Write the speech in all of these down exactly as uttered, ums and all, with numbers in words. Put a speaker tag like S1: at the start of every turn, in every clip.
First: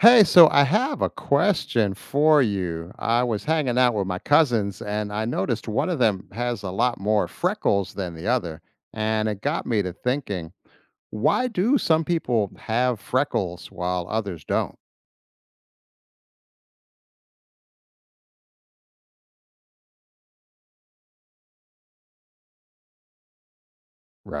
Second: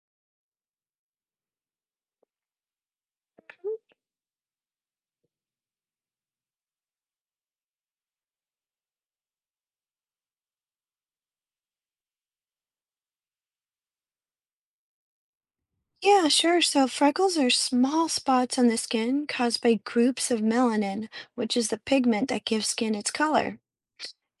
S1: Hey, so I have a question for you. I was hanging out with my cousins and I noticed one of them has a lot more freckles than the other. And it got me to thinking, why do some people have freckles while others don't?
S2: Yeah, sure. So freckles are small spots on the skin caused by groups of melanin, which is the pigment that gives skin its color.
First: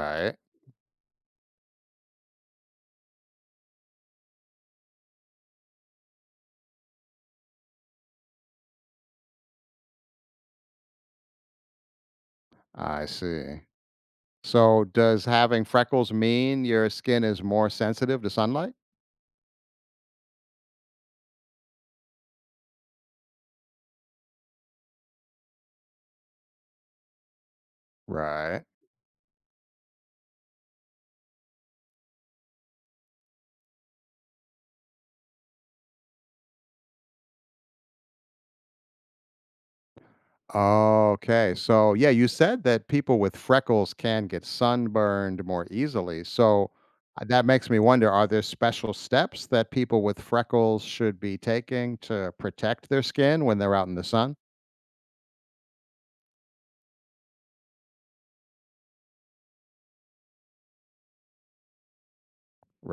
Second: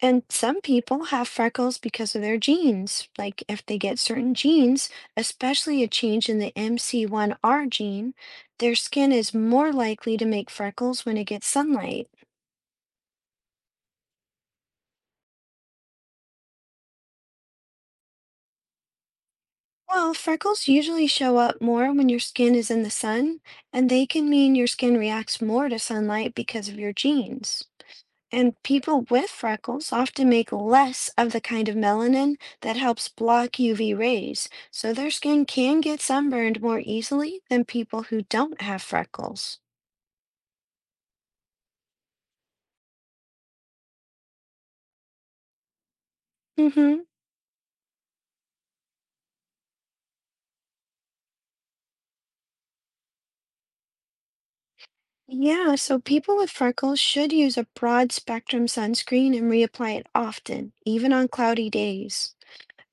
S2: And some people have freckles because of their genes. Like if they get certain genes, especially a change in the M C one R gene, their skin is more likely to make freckles when it gets sunlight.
S1: I see. So, does having freckles mean your skin is more sensitive to sunlight?
S2: Well, freckles usually show up more when your skin is in the sun, and they can mean your skin reacts more to sunlight because of your genes. And
S1: Right.
S2: people with freckles often make less of the kind of melanin that helps block U V rays, so their skin can get sunburned more easily than people who don't have freckles.
S1: Okay. So, yeah, you said that people with freckles can get sunburned more easily. So,
S2: Mm hmm
S1: uh, that makes me wonder, are there special steps that people with freckles should be taking to protect their skin when they're out in the sun?
S2: Yeah, so people with freckles should use a broad spectrum sunscreen and reapply it often, even on cloudy days.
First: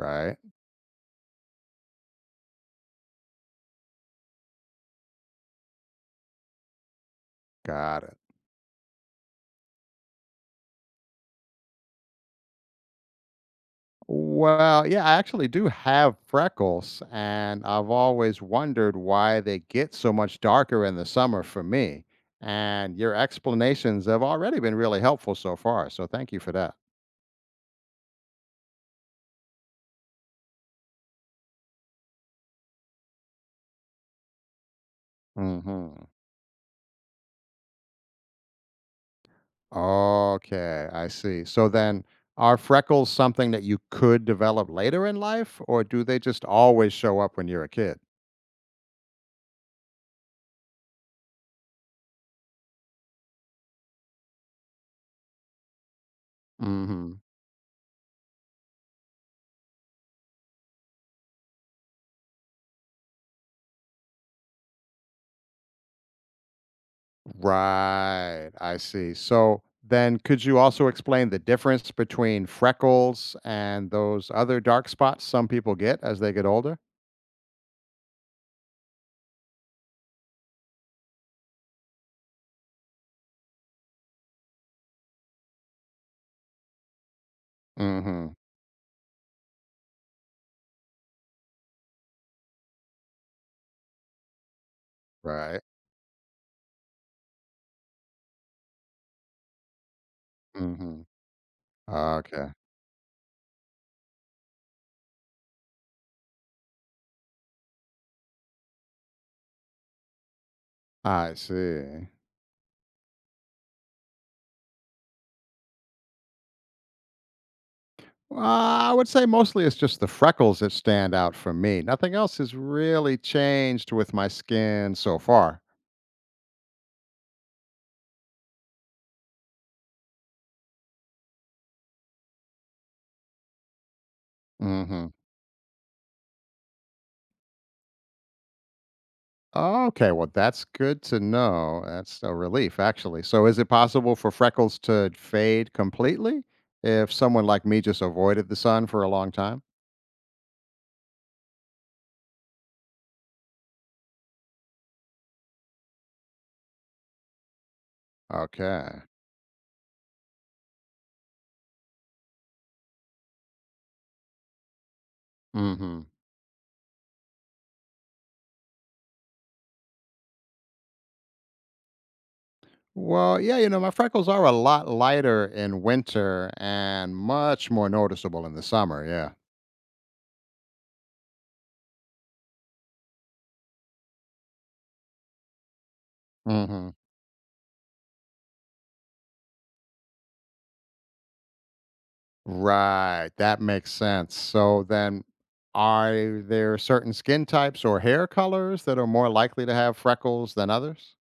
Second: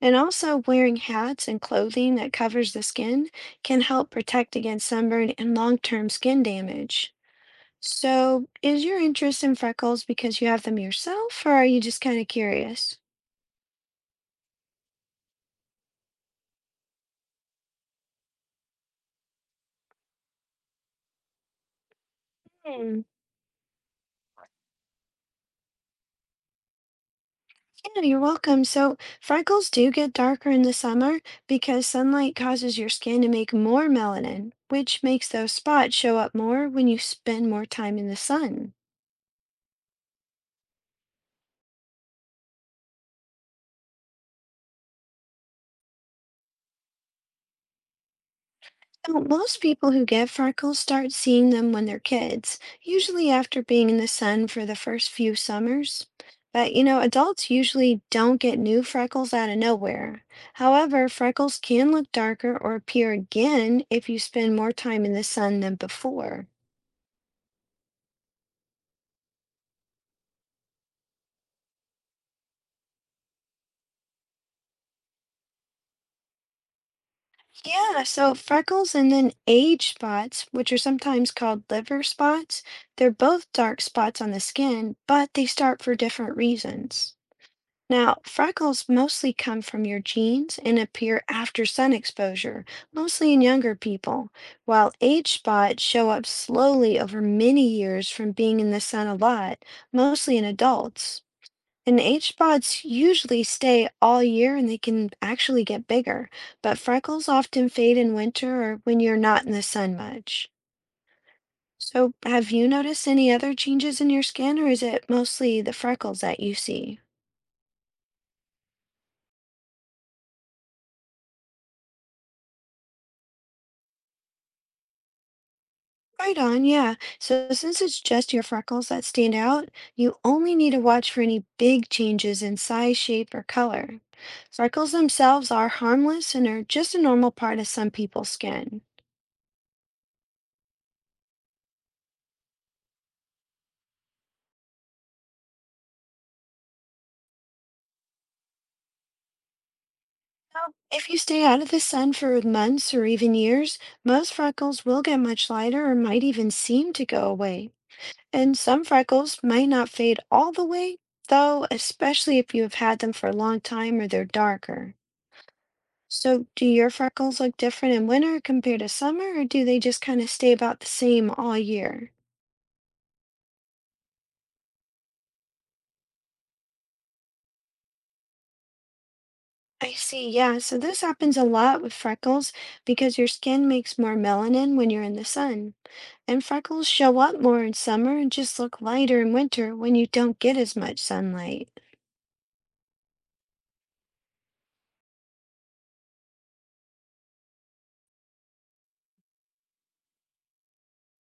S2: And also, wearing hats and clothing that covers the skin can help protect against sunburn and long-term skin damage.
S1: Got it.
S2: So, is your interest in freckles because you have them yourself, or are you just kind of curious?
S1: Well, yeah, I actually do have freckles, and I've always wondered why they get so much darker in the summer for me. And
S2: Hmm.
S1: your explanations have already been really helpful so far. So, thank you for that.
S2: Yeah, you're welcome. So, freckles do get darker in the summer because sunlight causes your skin to make more melanin, which makes those spots
S1: Hmm.
S2: show up more when you spend more time in the sun.
S1: Okay, I see. So then, are freckles something that you could develop later in life, or do they just always show up when you're a kid?
S2: Now, most people who get freckles start seeing them when they're kids, usually after being in the sun for the first few summers. But you know,
S1: Hmm.
S2: adults usually don't get new freckles out of nowhere. However, freckles can look darker or appear again if you spend more time in the sun than before.
S1: Right, I see. So then, could you also explain the difference between freckles and those other dark spots some people get as they get older?
S2: Yeah, so freckles and then age spots, which are sometimes called liver spots, they're both dark spots on the skin, but they start for different reasons. Now,
S1: Hmm.
S2: freckles mostly come from your genes and appear after sun exposure, mostly in younger people, while age
S1: Right.
S2: spots show up slowly over many years from being in the sun a lot, mostly in
S1: Hmm.
S2: adults. And age
S1: Okay,
S2: spots usually stay all year and they can actually get bigger, but freckles often fade in winter or when you're not in the sun much.
S1: I see.
S2: So, have you noticed any other changes in your skin, or is it mostly the freckles that you see?
S1: Uh, I would say mostly it's just the freckles that stand out for me. Nothing else has really changed with my skin so far.
S2: Right on, yeah. So since it's just your freckles that stand out, you only need to watch for any big changes in size, shape, or color. Freckles
S1: Hmm.
S2: themselves are harmless and are just a normal part of some people's skin.
S1: Okay, well, that's good to know. That's a relief, actually. So, is it possible for freckles to fade completely if someone like me just avoided the sun for a long time?
S2: Now, if you stay out of the sun for months or even years, most freckles will get much lighter or might even seem to go away. And some
S1: Okay.
S2: freckles might not fade all the way, though, especially if you have had them for a long time or they're darker.
S1: Hmm.
S2: So do your freckles look different in winter compared to summer, or do they just kind of stay about the same all year?
S1: Well, yeah, you know, my freckles are a lot lighter in winter and much more noticeable in the summer. Yeah.
S2: I see, yeah. So this happens a lot with freckles because your skin makes more melanin when you're in the sun. And freckles
S1: Hmm.
S2: show up more in summer and just look lighter in winter when you don't get as much sunlight.
S1: Right, that makes sense. So then, are there certain skin types or hair colors that are more likely to have freckles than others?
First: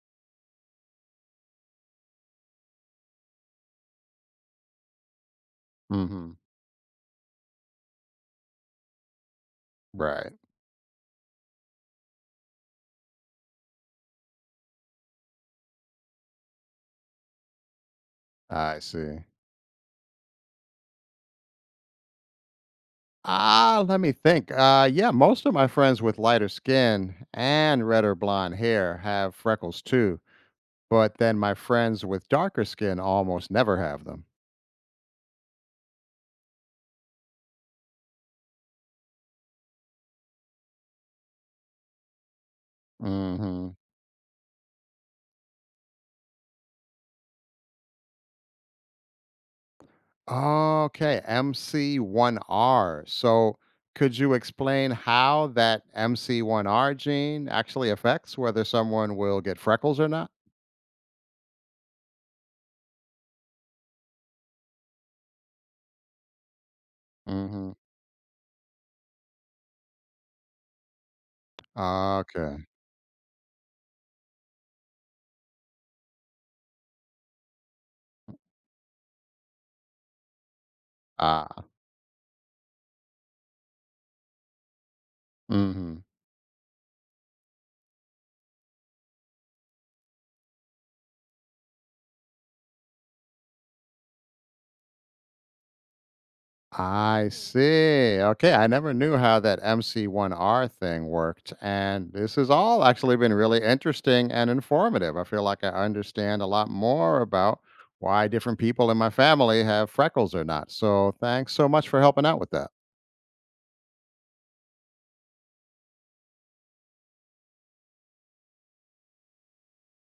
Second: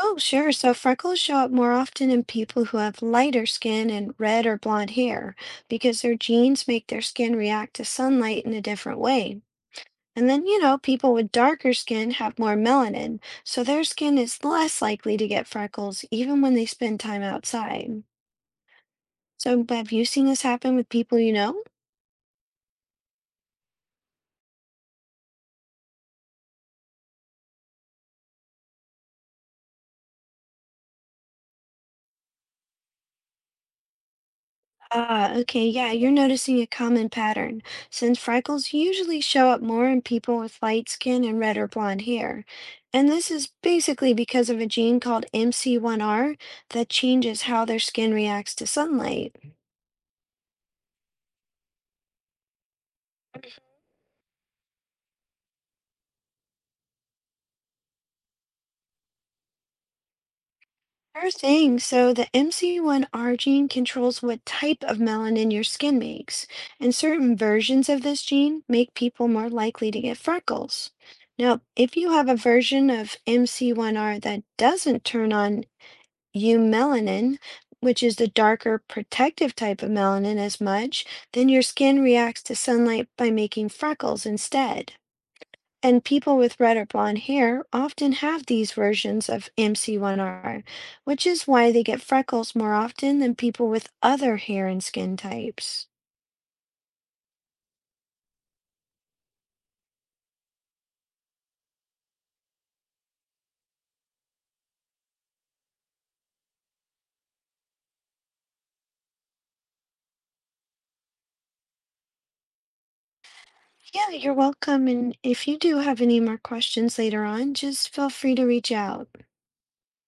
S2: Oh, sure. So freckles show up more often in people who have lighter skin and red or blonde hair because their
S1: Hmm.
S2: genes make their skin react to sunlight in a different way. And
S1: Right,
S2: then, you know, people with darker skin have more melanin, so their skin is less likely to get freckles even when they spend time outside.
S1: I see.
S2: So, have you seen this happen with people you know?
S1: Ah, let me think. Uh, yeah, most of my friends with lighter skin and red or blonde hair have freckles too, but then my friends with darker skin almost never have them.
S2: Ah, okay, yeah, you're noticing a common pattern, since freckles usually show up more in people with light skin and red or blonde hair. And this is
S1: Hmm.
S2: basically because of a gene called M C one R that changes how their skin reacts to sunlight.
S1: Okay, M C one R. So, could you explain how that M C one R gene actually affects whether someone will get freckles or not?
S2: Sure thing. So the M C one R gene controls what type of melanin your skin makes, and certain
S1: Hmm.
S2: versions of this gene make people more likely to get freckles. Now, if you have a
S1: Okay.
S2: version of M C one R that doesn't turn on U melanin, which is the darker protective type of melanin as much, then
S1: Ah.
S2: your skin reacts to sunlight by making freckles instead.
S1: Hmm.
S2: And people with red or blonde hair often have these versions of M C one R, which is why they get freckles more often than people with other hair and skin types.
S1: I see. Okay, I never knew how that M C one R thing worked, and this has all actually been really interesting and informative. I feel like I understand a lot more about why different people in my family have freckles or not. So, thanks so much for helping out with that.
S2: Yeah, you're welcome. And if you do have any more questions later on, just feel free to reach out.